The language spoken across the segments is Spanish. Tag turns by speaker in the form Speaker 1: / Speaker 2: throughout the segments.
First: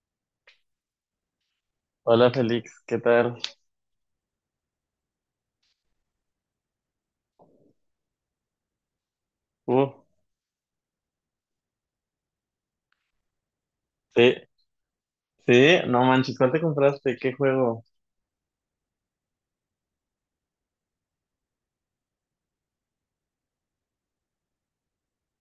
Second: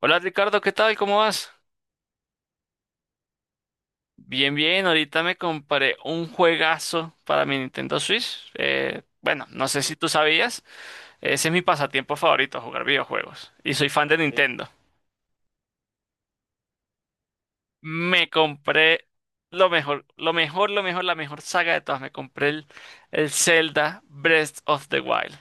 Speaker 1: Hola Ricardo, ¿qué tal? ¿Cómo vas?
Speaker 2: Hola Félix, ¿qué tal?
Speaker 1: Bien, bien, ahorita me compré un juegazo para mi Nintendo Switch. Bueno, no sé
Speaker 2: Uh,
Speaker 1: si tú sabías, ese es mi pasatiempo favorito, jugar videojuegos. Y soy fan de
Speaker 2: sí,
Speaker 1: Nintendo.
Speaker 2: sí, no manches, ¿cuál te compraste? ¿Qué juego?
Speaker 1: Me compré lo mejor, lo mejor, lo mejor, la mejor saga de todas. Me compré el Zelda Breath of the Wild.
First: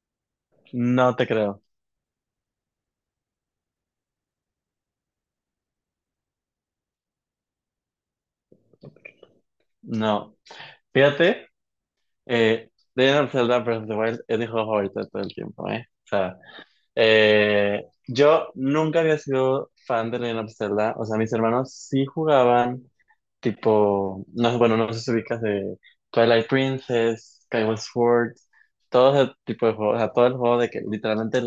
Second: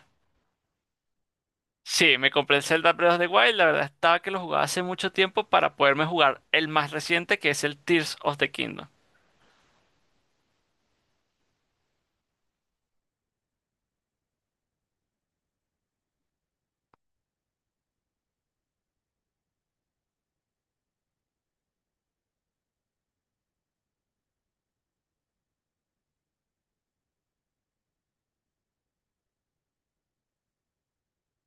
Speaker 2: No te creo,
Speaker 1: Sí, me compré el Zelda Breath of the Wild. La verdad estaba que lo jugaba hace mucho tiempo para poderme jugar el más reciente, que es el Tears of the Kingdom.
Speaker 2: no. Fíjate, eh, Legend of Zelda Breath of the Wild es mi juego favorito de todo el tiempo, ¿eh? O sea, yo nunca había sido fan de Legend of Zelda, o sea, mis hermanos sí jugaban, tipo, no, sé, bueno, no sé si ubicas de Twilight Princess, Skyward Sword, todo ese tipo de juegos, o sea, todo el juego de que literalmente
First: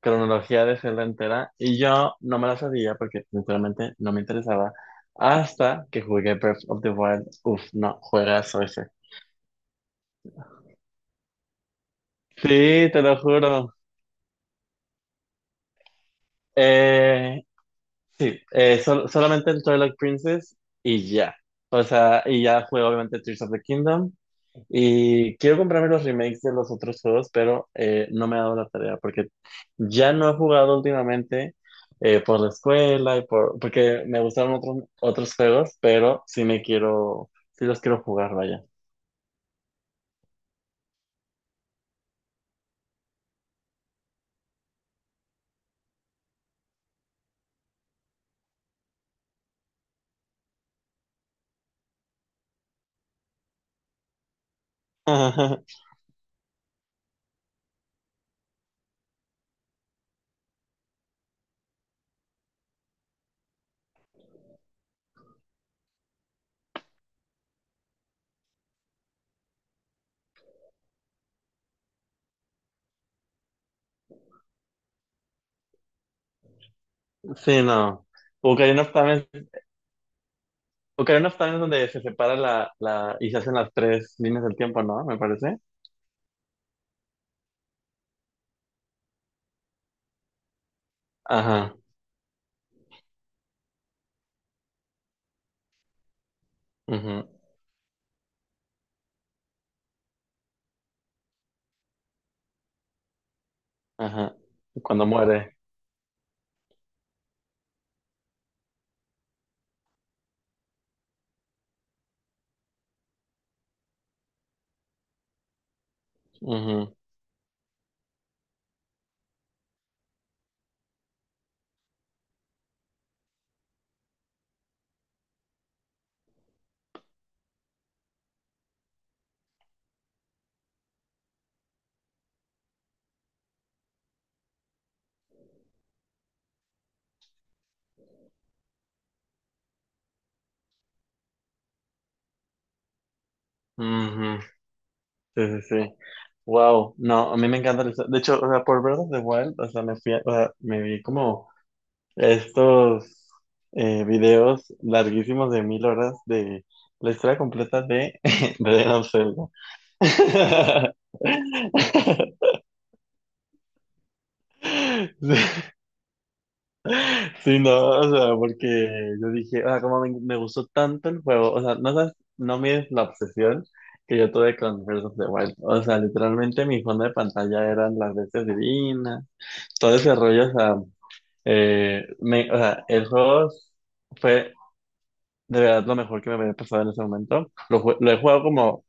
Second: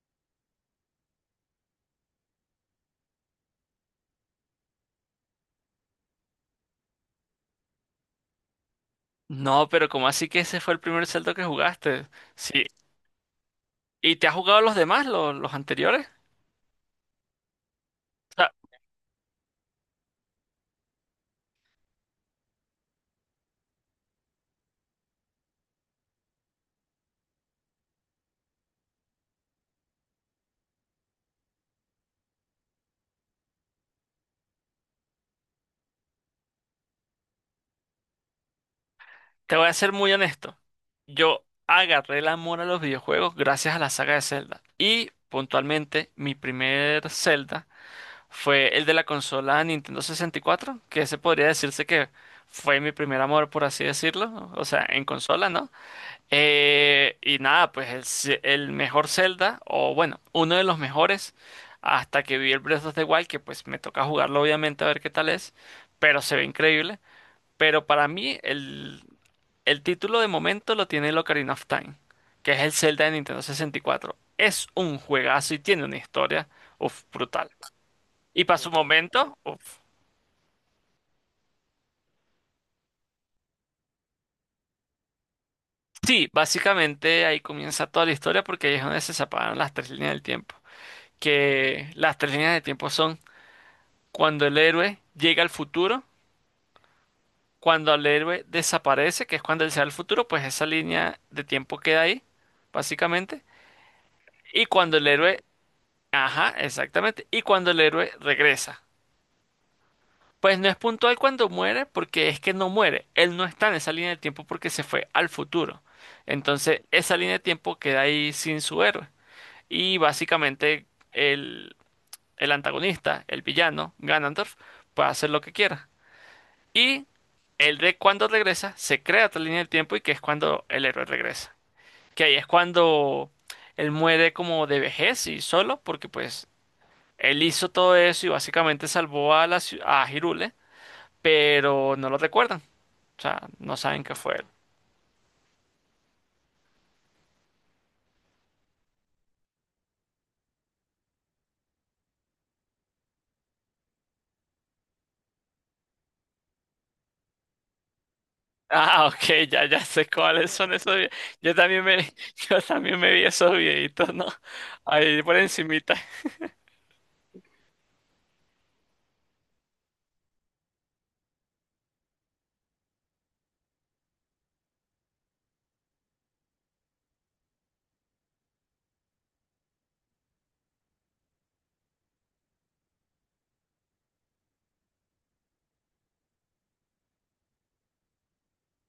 Speaker 2: cronología de Zelda entera y yo no me la sabía porque sinceramente no me interesaba hasta que jugué Breath of the Wild. Uf, no, juegazo ese.
Speaker 1: No, pero ¿cómo así que ese fue el primer Zelda que jugaste?
Speaker 2: Sí,
Speaker 1: Sí.
Speaker 2: te lo juro.
Speaker 1: ¿Y te has jugado los demás, los anteriores?
Speaker 2: Eh,
Speaker 1: O
Speaker 2: sí,
Speaker 1: sea,
Speaker 2: solamente el Twilight Princess y ya. O sea, y ya juego obviamente Tears of the Kingdom. Y quiero comprarme los remakes de los otros juegos, pero no me ha dado la tarea porque ya no he jugado últimamente por la escuela y porque me gustaron otros, juegos, pero sí los quiero jugar, vaya.
Speaker 1: te voy a ser muy honesto. Yo agarré el amor a los videojuegos gracias a la saga de Zelda. Y puntualmente, mi primer Zelda fue el de la consola Nintendo 64, que ese podría decirse que fue mi primer amor, por así decirlo. O sea, en consola, ¿no? Y nada, pues el mejor Zelda, o bueno, uno de los mejores, hasta que vi el Breath of the Wild, que pues me toca jugarlo obviamente a ver qué tal es, pero se ve increíble. Pero para mí el título de momento lo tiene el Ocarina of Time, que es el Zelda de Nintendo 64. Es un juegazo y tiene una historia, uf, brutal.
Speaker 2: Sí, no.
Speaker 1: Y para su
Speaker 2: Ocarina of Time
Speaker 1: momento,
Speaker 2: es,
Speaker 1: uf.
Speaker 2: Ocarina of Time es donde se separa y se hacen las tres líneas del tiempo, ¿no? Me parece.
Speaker 1: Sí, básicamente ahí comienza toda la historia porque ahí es donde se separan las tres líneas del tiempo.
Speaker 2: Ajá,
Speaker 1: Que las tres líneas del tiempo son cuando el héroe llega al futuro,
Speaker 2: ujú,
Speaker 1: cuando el héroe desaparece, que es cuando él se va al futuro, pues esa línea de tiempo queda ahí, básicamente.
Speaker 2: ajá.
Speaker 1: Y cuando
Speaker 2: Cuando
Speaker 1: el héroe,
Speaker 2: muere.
Speaker 1: ajá, exactamente. Y cuando el héroe regresa. Pues no es puntual cuando muere, porque es que no muere. Él no está en esa línea de tiempo porque se fue al futuro. Entonces,
Speaker 2: Ujú,
Speaker 1: esa línea de tiempo queda ahí sin su héroe. Y básicamente el, el antagonista, el villano, Ganondorf, puede hacer lo que quiera. Y el de cuando regresa, se crea otra línea del tiempo y que es cuando el héroe regresa. Que ahí es cuando él muere como de vejez y solo, porque pues él hizo todo eso y básicamente salvó a a Hirule, pero no lo recuerdan. O sea, no saben que fue
Speaker 2: ujú.
Speaker 1: él.
Speaker 2: Sí, sí, sí. Wow, no, a mí me encanta. De hecho, o sea, por Breath of the Wild, o sea, o sea, me vi como estos videos larguísimos de 1.000 horas de la historia completa de de Legend
Speaker 1: Ah,
Speaker 2: of
Speaker 1: ok,
Speaker 2: Zelda.
Speaker 1: ya, ya sé cuáles son esos videos. Yo también me, yo también me vi esos videitos, ¿no?
Speaker 2: Sí,
Speaker 1: Ahí por encimita.
Speaker 2: sí, no, o sea, porque yo dije, ah, como me gustó tanto el juego, o sea, no sabes, no mides la obsesión que yo tuve con Breath of the Wild, o sea, literalmente mi fondo de pantalla eran las bestias divinas, todo ese rollo, o sea, o sea, el juego fue de verdad lo mejor que me había pasado en ese momento. Lo he jugado como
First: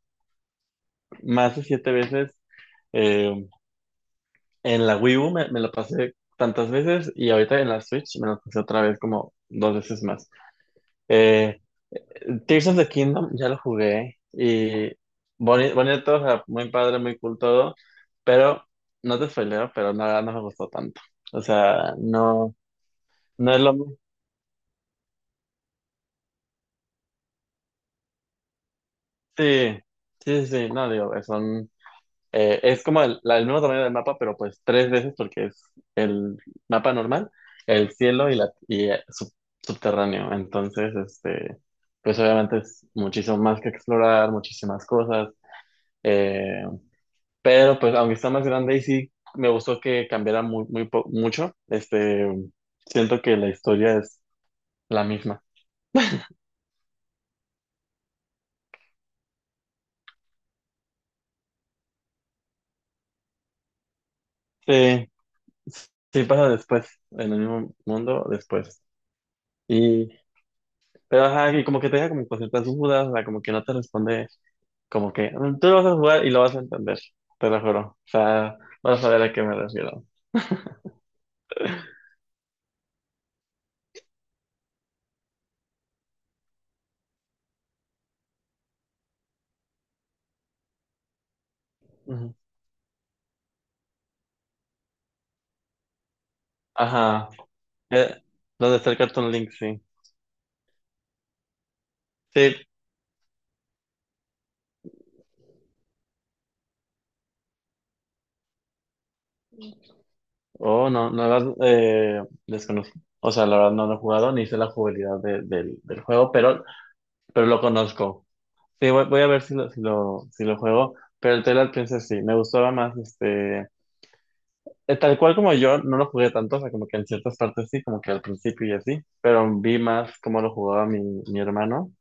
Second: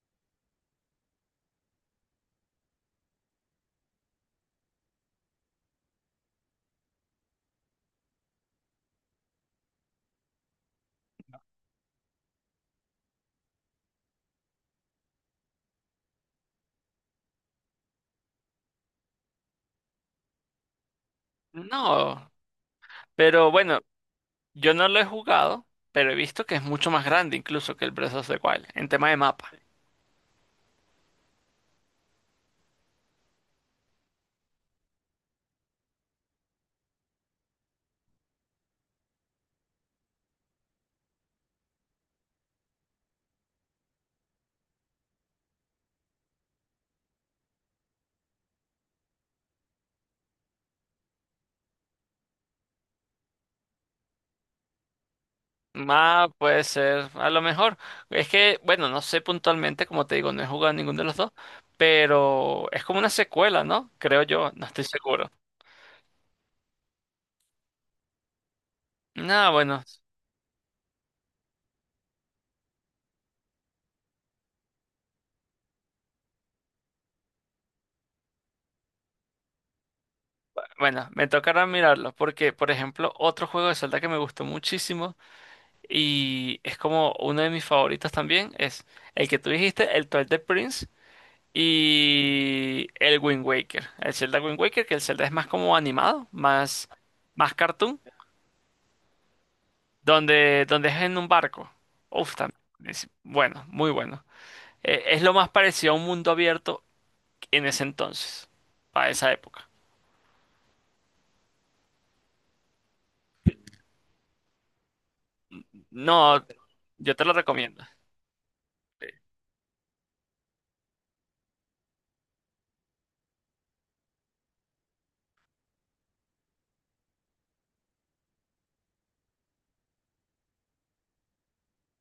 Speaker 2: más de 7 veces. Eh, en la Wii U me lo pasé tantas veces y ahorita en la Switch me lo pasé otra vez como 2 veces más. Eh, Tears of the Kingdom ya lo jugué y bonito, o sea, muy padre, muy cool todo, pero no te spoileo, pero nada, no me gustó tanto. O sea,
Speaker 1: No,
Speaker 2: no,
Speaker 1: pero
Speaker 2: no es lo
Speaker 1: bueno.
Speaker 2: mismo.
Speaker 1: Yo no lo he jugado, pero he visto que es mucho más grande incluso que el Breath of the Wild en tema de mapa.
Speaker 2: Sí, sí, sí, sí, no, digo, es como el, el mismo tamaño del mapa, pero pues 3 veces porque es el mapa normal, el cielo subterráneo. Entonces, este, pues obviamente es muchísimo más que explorar, muchísimas cosas, eh, pero pues aunque está más grande y sí, me gustó que cambiara muy, muy mucho, este, siento que la historia es la misma.
Speaker 1: Mapa puede ser, a lo mejor. Es que, bueno, no sé puntualmente, como te digo, no he jugado ninguno de los dos, pero es como una secuela, ¿no? Creo yo, no estoy
Speaker 2: Sí,
Speaker 1: seguro.
Speaker 2: sí pasa después, en el mismo mundo después.
Speaker 1: No, bueno,
Speaker 2: Y Pero ajá, y como que te deja como con ciertas dudas, o sea, como que no te responde, como que "Mm, tú lo vas a jugar y lo vas a entender, te lo juro. O sea, vas a ver a qué me refiero.
Speaker 1: bueno, me tocará mirarlo, porque, por ejemplo, otro juego de Zelda que me gustó muchísimo y es como uno de mis favoritos también es el que tú dijiste, el Twilight Prince.
Speaker 2: Ujú.
Speaker 1: Y el Wind Waker. El Zelda Wind Waker, que el Zelda es más como animado, más,
Speaker 2: Ajá.
Speaker 1: más cartoon,
Speaker 2: Eh, ¿Dónde está el Cartoon Link? Sí.
Speaker 1: donde es en un barco. Uf, también.
Speaker 2: Sí.
Speaker 1: Es bueno, muy bueno. Es lo más parecido a un mundo abierto en ese entonces, para esa época.
Speaker 2: Oh, no, no la desconozco. O sea, la verdad no lo he jugado ni sé la jugabilidad del juego,
Speaker 1: No,
Speaker 2: pero,
Speaker 1: yo te lo
Speaker 2: lo
Speaker 1: recomiendo.
Speaker 2: conozco. Sí, voy a ver si lo, si lo juego. Pero el Twilight Princess sí, me gustaba más este. Tal cual como yo, no lo jugué tanto, o sea, como que en ciertas partes sí, como que al principio y así, pero vi más cómo lo jugaba mi hermano.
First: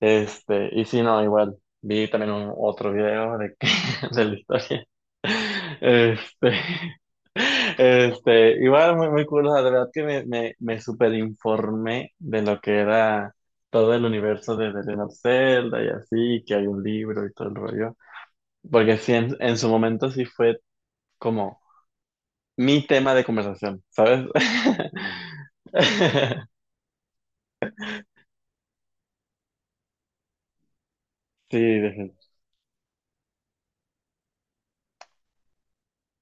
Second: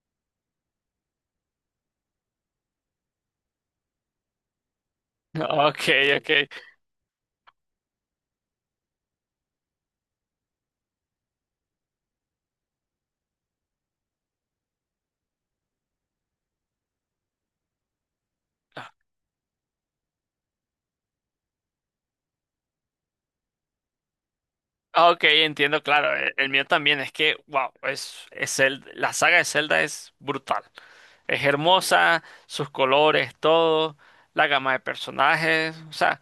Speaker 2: Este, y sí, no, igual, vi también otro video de la historia.
Speaker 1: Ok, ok.
Speaker 2: Este, igual muy, muy cool, o sea, de verdad que me superinformé de lo que era todo el universo de The Legend of Zelda y así, que hay un libro y todo el rollo. Porque sí, en su momento sí fue como mi tema de conversación, ¿sabes?
Speaker 1: Ok, entiendo, claro. El mío también es que, wow, es la saga de Zelda es brutal. Es
Speaker 2: Sí,
Speaker 1: hermosa, sus colores, todo, la gama de personajes. O sea,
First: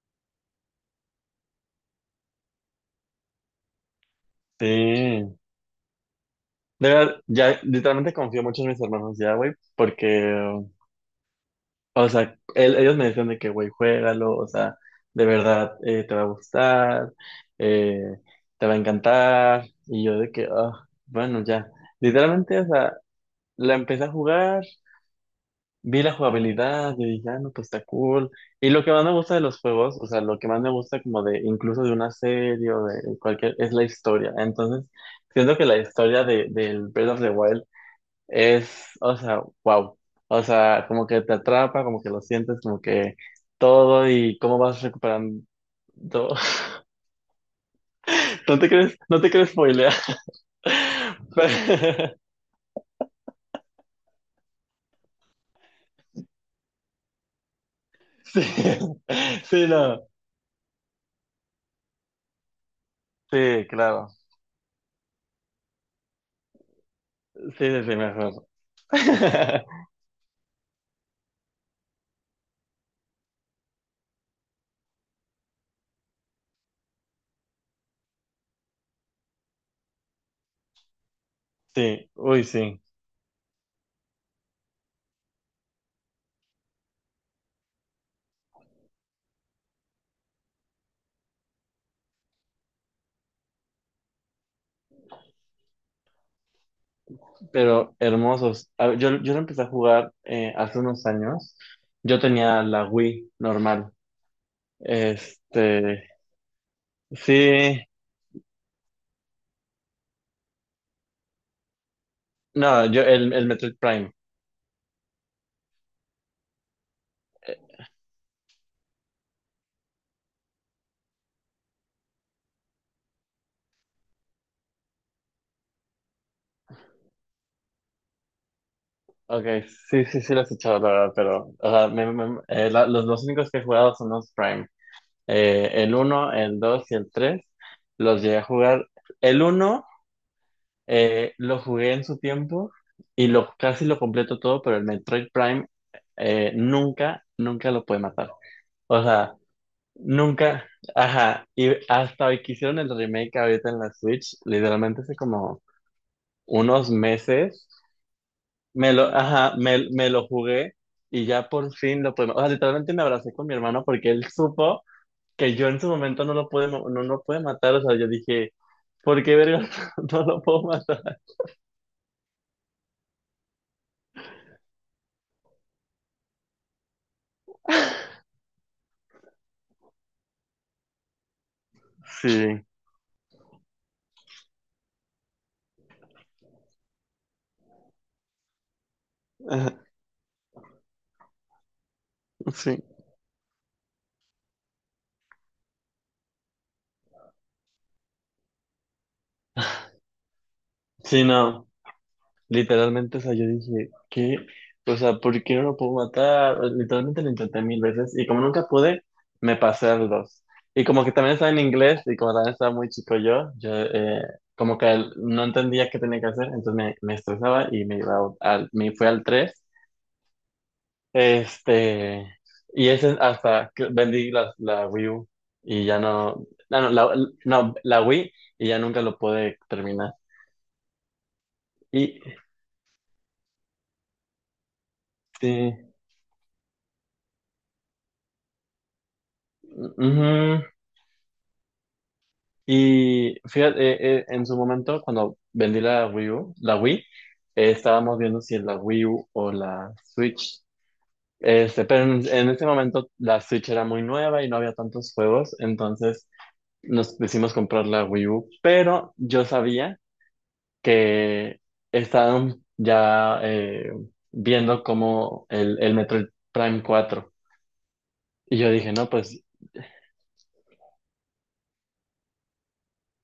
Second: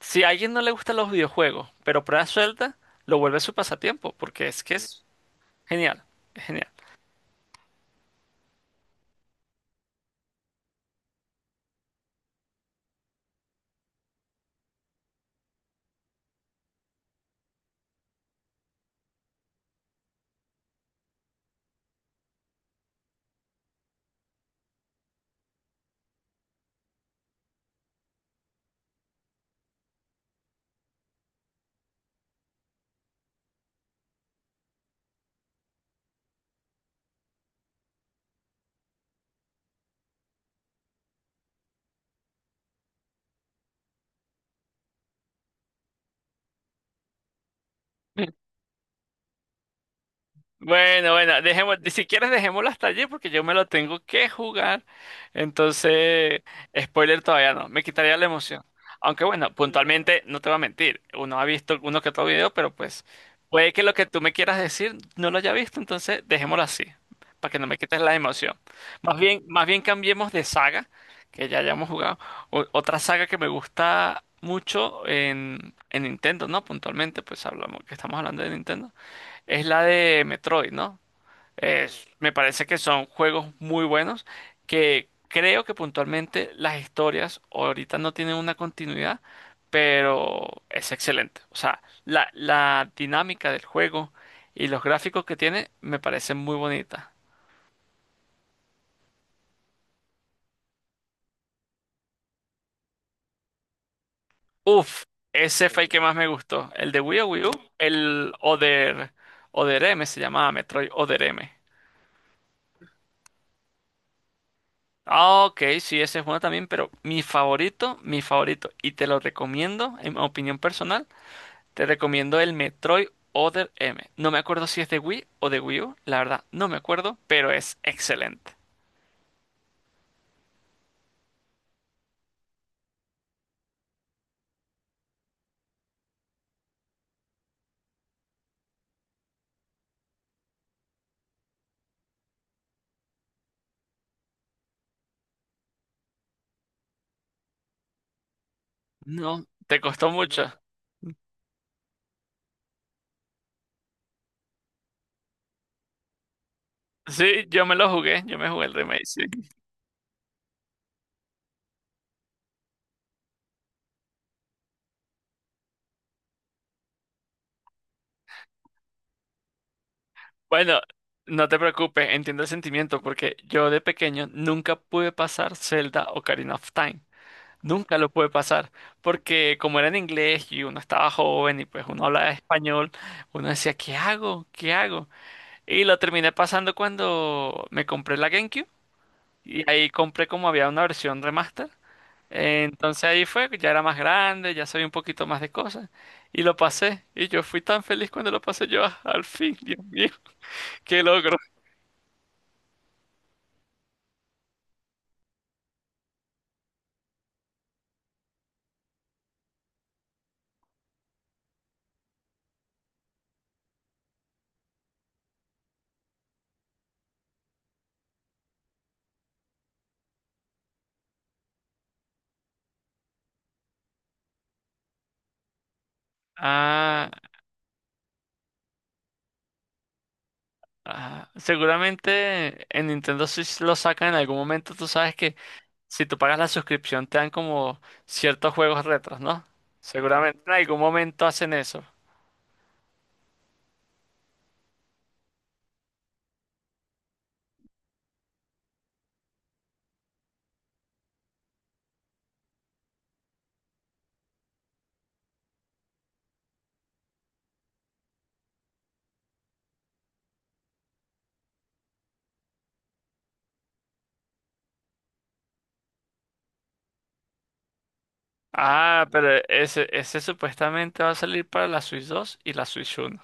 Speaker 1: si a alguien no le gustan los videojuegos, pero prueba suelta, lo vuelve su pasatiempo, porque es que es
Speaker 2: sí.
Speaker 1: genial, es genial.
Speaker 2: De verdad, ya literalmente confío mucho en mis hermanos ya, güey, porque, o sea, ellos me decían de que, güey, juégalo, o sea, de verdad te va a gustar, eh, te va a encantar, y yo de que, ah, bueno, ya. Literalmente, o sea, la empecé a jugar. Vi la jugabilidad, yo dije, ah, no, pues está cool. Y lo que más me gusta de los juegos, o sea, lo que más me gusta como de, incluso de una serie o de cualquier, es la historia. Entonces, siento que la historia del Breath of the Wild es, o sea, wow. O sea, como que te atrapa, como que lo sientes, como que todo y cómo vas recuperando. No te crees spoilear.
Speaker 1: Bueno, bueno, dejemos, si
Speaker 2: Pero-
Speaker 1: quieres dejémoslo hasta allí porque yo me lo tengo que jugar. Entonces, spoiler todavía no, me quitaría la
Speaker 2: sí,
Speaker 1: emoción. Aunque bueno,
Speaker 2: sí, no.
Speaker 1: puntualmente no te voy a mentir, uno ha visto uno que otro video, pero pues
Speaker 2: Sí,
Speaker 1: puede que lo que
Speaker 2: claro.
Speaker 1: tú me quieras decir no lo haya visto, entonces dejémoslo así, para
Speaker 2: Sí,
Speaker 1: que no me
Speaker 2: sí, sí,
Speaker 1: quites la
Speaker 2: mejor.
Speaker 1: emoción. Más bien cambiemos de saga, que ya hayamos jugado. Otra saga que me gusta mucho en Nintendo, ¿no? Puntualmente, pues hablamos que estamos hablando de Nintendo es la de Metroid, ¿no?
Speaker 2: Sí,
Speaker 1: Me
Speaker 2: uy,
Speaker 1: parece que
Speaker 2: sí,
Speaker 1: son juegos muy buenos que creo que puntualmente las historias ahorita no tienen una continuidad, pero es excelente. O sea, la dinámica del juego y los gráficos que tiene me parecen muy bonitas.
Speaker 2: pero hermosos. A ver, yo lo empecé a jugar hace unos años. Yo tenía la Wii normal.
Speaker 1: Uf, ese fue el que
Speaker 2: Este,
Speaker 1: más me gustó. El de Wii o Wii U,
Speaker 2: sí,
Speaker 1: el Other, Other M, se llamaba Metroid Other M.
Speaker 2: no, yo el Metroid Prime.
Speaker 1: Ah, ok, sí, ese es bueno también, pero mi favorito, y te lo recomiendo, en opinión personal, te recomiendo el Metroid Other M. No me acuerdo si es de Wii o de Wii U, la verdad, no me acuerdo, pero es excelente.
Speaker 2: Ok, sí, sí, sí lo he escuchado, la verdad, pero o sea, los únicos que he jugado son los Prime. El uno, el 2 y el 3 los llegué a jugar. El uno lo jugué en su tiempo y casi lo completo todo, pero el Metroid Prime nunca lo puede matar. O sea,
Speaker 1: No, te costó mucho.
Speaker 2: nunca, ajá, y hasta hoy que hicieron el remake ahorita en la Switch, literalmente hace como unos
Speaker 1: Sí, yo
Speaker 2: meses,
Speaker 1: me lo jugué, yo me jugué el remake, sí.
Speaker 2: ajá, me lo jugué y ya por fin lo pude, o sea, literalmente me abracé con mi hermano porque él supo que yo en su momento no lo pude, no lo pude matar, o sea, yo dije, ¿por qué verga no lo puedo
Speaker 1: Bueno,
Speaker 2: matar?
Speaker 1: no te preocupes, entiendo el sentimiento, porque yo de pequeño nunca pude pasar Zelda Ocarina of Time. Nunca lo pude pasar, porque como era en inglés y uno estaba joven y pues uno hablaba
Speaker 2: Sí,
Speaker 1: español, uno decía, ¿qué hago? ¿Qué hago? Y lo terminé pasando cuando me compré la GameCube y
Speaker 2: ajá,
Speaker 1: ahí compré como había una versión remaster.
Speaker 2: sí.
Speaker 1: Entonces ahí fue, ya era más grande, ya sabía un poquito más de cosas y lo pasé. Y yo fui tan feliz cuando lo pasé yo, ah, al fin, Dios mío, qué
Speaker 2: Sí,
Speaker 1: logro.
Speaker 2: no, literalmente, o sea, yo dije, ¿qué? O sea, ¿por qué no lo puedo matar? Literalmente lo intenté 1.000 veces y como nunca pude, me pasé al 2. Y como que también estaba en inglés y como también estaba muy chico yo como que no entendía qué tenía que hacer, entonces me estresaba y me iba me fui al 3. Este, y ese hasta que vendí la Wii U y ya no, no, no,
Speaker 1: Ah,
Speaker 2: no, la Wii y ya nunca lo pude terminar.
Speaker 1: ah,
Speaker 2: Y
Speaker 1: seguramente en Nintendo Switch lo sacan en algún momento, tú sabes que
Speaker 2: sí.
Speaker 1: si tú pagas la suscripción, te dan como ciertos juegos retros, ¿no? Seguramente en
Speaker 2: Ujú.
Speaker 1: algún momento hacen eso.
Speaker 2: Y fíjate, en su momento, cuando vendí la Wii U, la Wii, estábamos viendo si es la Wii U o la Switch. Este, pero en ese momento la Switch era muy nueva y no había tantos juegos, entonces nos decidimos comprar la Wii U. Pero yo sabía que estaban ya viendo como el Metroid Prime 4. Y yo dije,
Speaker 1: Ah,
Speaker 2: no,
Speaker 1: pero
Speaker 2: pues.
Speaker 1: ese supuestamente va a salir para la Switch 2 y la Switch 1.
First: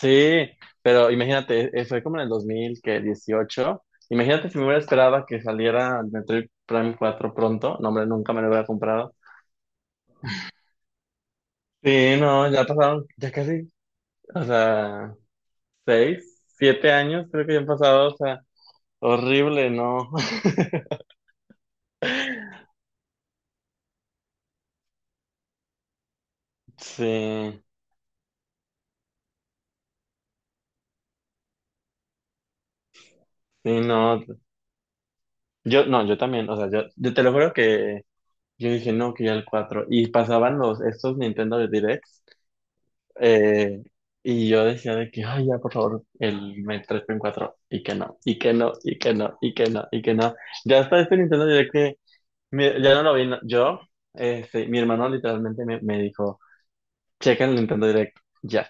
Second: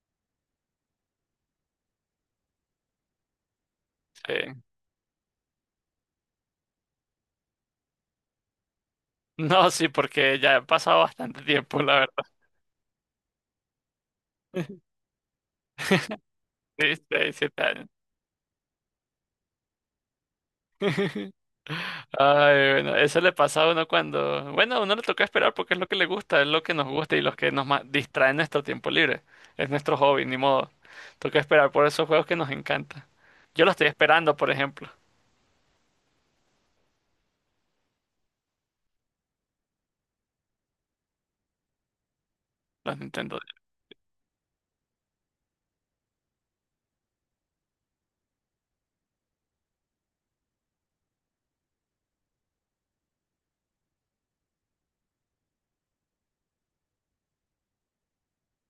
Speaker 2: Sí, pero imagínate, fue como en el 2018.
Speaker 1: Sí.
Speaker 2: Imagínate si me hubiera esperado que saliera el Metroid Prime 4 pronto. No, hombre, nunca me lo hubiera comprado.
Speaker 1: No, sí, porque ya ha pasado bastante tiempo, la
Speaker 2: Sí,
Speaker 1: verdad.
Speaker 2: no, ya pasaron, ya casi, o sea, seis,
Speaker 1: Sí,
Speaker 2: siete años
Speaker 1: seis,
Speaker 2: creo que ya
Speaker 1: siete
Speaker 2: han
Speaker 1: años.
Speaker 2: pasado, o sea, horrible, ¿no?
Speaker 1: Ay, bueno, eso le pasa a uno cuando... Bueno, a uno le toca esperar porque es lo que le gusta, es lo que nos
Speaker 2: Sí,
Speaker 1: gusta y los que distraen nuestro tiempo libre. Es nuestro hobby, ni modo. Toca esperar por esos juegos que nos encantan. Yo lo
Speaker 2: sí,
Speaker 1: estoy
Speaker 2: no.
Speaker 1: esperando, por ejemplo.
Speaker 2: Yo, no, yo también, o sea, yo te lo juro que yo dije, no, que ya el 4. Y pasaban estos Nintendo Directs.
Speaker 1: Los Nintendo.
Speaker 2: Eh, y yo decía de que, ay, ya, por favor, el M E tres Met 4 y que no, y que no, y que no, y que no, y que no. Ya hasta este Nintendo Direct que ya no lo vi, este, mi hermano literalmente me dijo, checa el Nintendo Direct, ya.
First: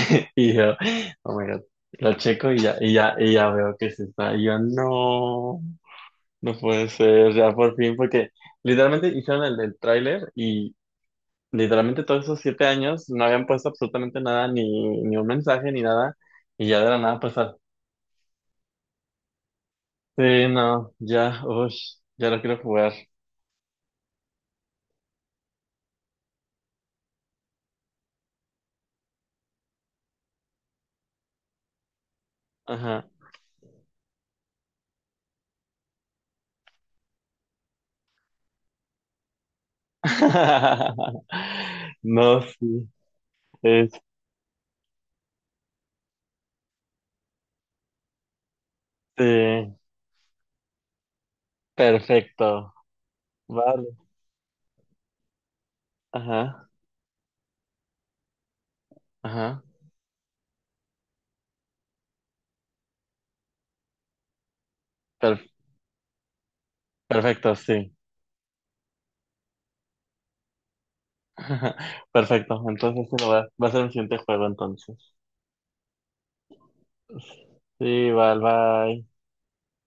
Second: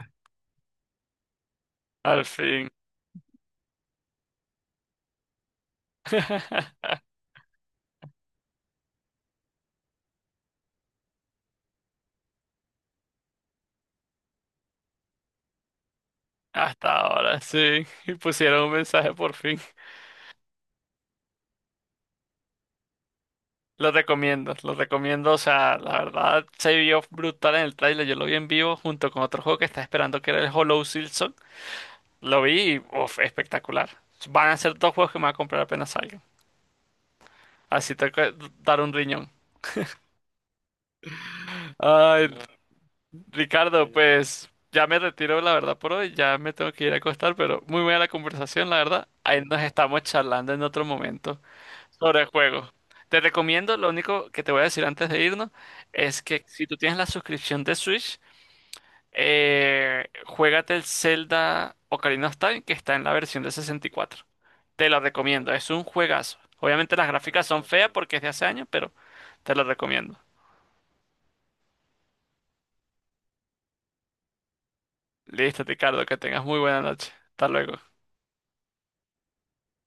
Speaker 2: Y yo, oh my God, lo
Speaker 1: Al
Speaker 2: checo y
Speaker 1: fin.
Speaker 2: ya, y ya veo que se está. Y yo, no, no puede ser, ya por fin, porque literalmente hicieron el del tráiler. Literalmente todos esos 7 años no habían puesto absolutamente nada, ni un mensaje, ni nada, y ya de
Speaker 1: Hasta
Speaker 2: la nada
Speaker 1: ahora,
Speaker 2: pasar.
Speaker 1: sí. Y pusieron un mensaje por fin.
Speaker 2: Sí, no, ya, uff, ya lo quiero jugar.
Speaker 1: Lo recomiendo, lo recomiendo. O sea, la verdad se vio brutal en el tráiler. Yo lo vi en vivo junto con otro juego que estaba esperando que era el Hollow Silson. Lo vi y
Speaker 2: Ajá.
Speaker 1: uf, espectacular. Van a ser dos juegos que me va a comprar apenas salgan. Así tengo que dar un riñón. Ay,
Speaker 2: No, sí,
Speaker 1: Ricardo, pues ya me retiro, la verdad, por hoy. Ya me tengo que ir a acostar, pero muy buena la conversación, la verdad. Ahí nos
Speaker 2: este,
Speaker 1: estamos charlando en otro momento sobre el juego.
Speaker 2: perfecto,
Speaker 1: Te recomiendo,
Speaker 2: vale,
Speaker 1: lo único que te voy a decir antes de irnos, es que si
Speaker 2: ajá,
Speaker 1: tú tienes la suscripción de Switch,
Speaker 2: ajá,
Speaker 1: juégate el Zelda Ocarina of Time, que está en la versión de 64. Te lo
Speaker 2: per-
Speaker 1: recomiendo, es un juegazo. Obviamente las gráficas
Speaker 2: perfecto,
Speaker 1: son feas
Speaker 2: sí,
Speaker 1: porque es de hace años, pero te lo recomiendo.
Speaker 2: perfecto, entonces sí, va a ser mi siguiente juego entonces.
Speaker 1: Listo, Ricardo, que tengas muy buena noche. Hasta luego.
Speaker 2: Sí, vale, bye.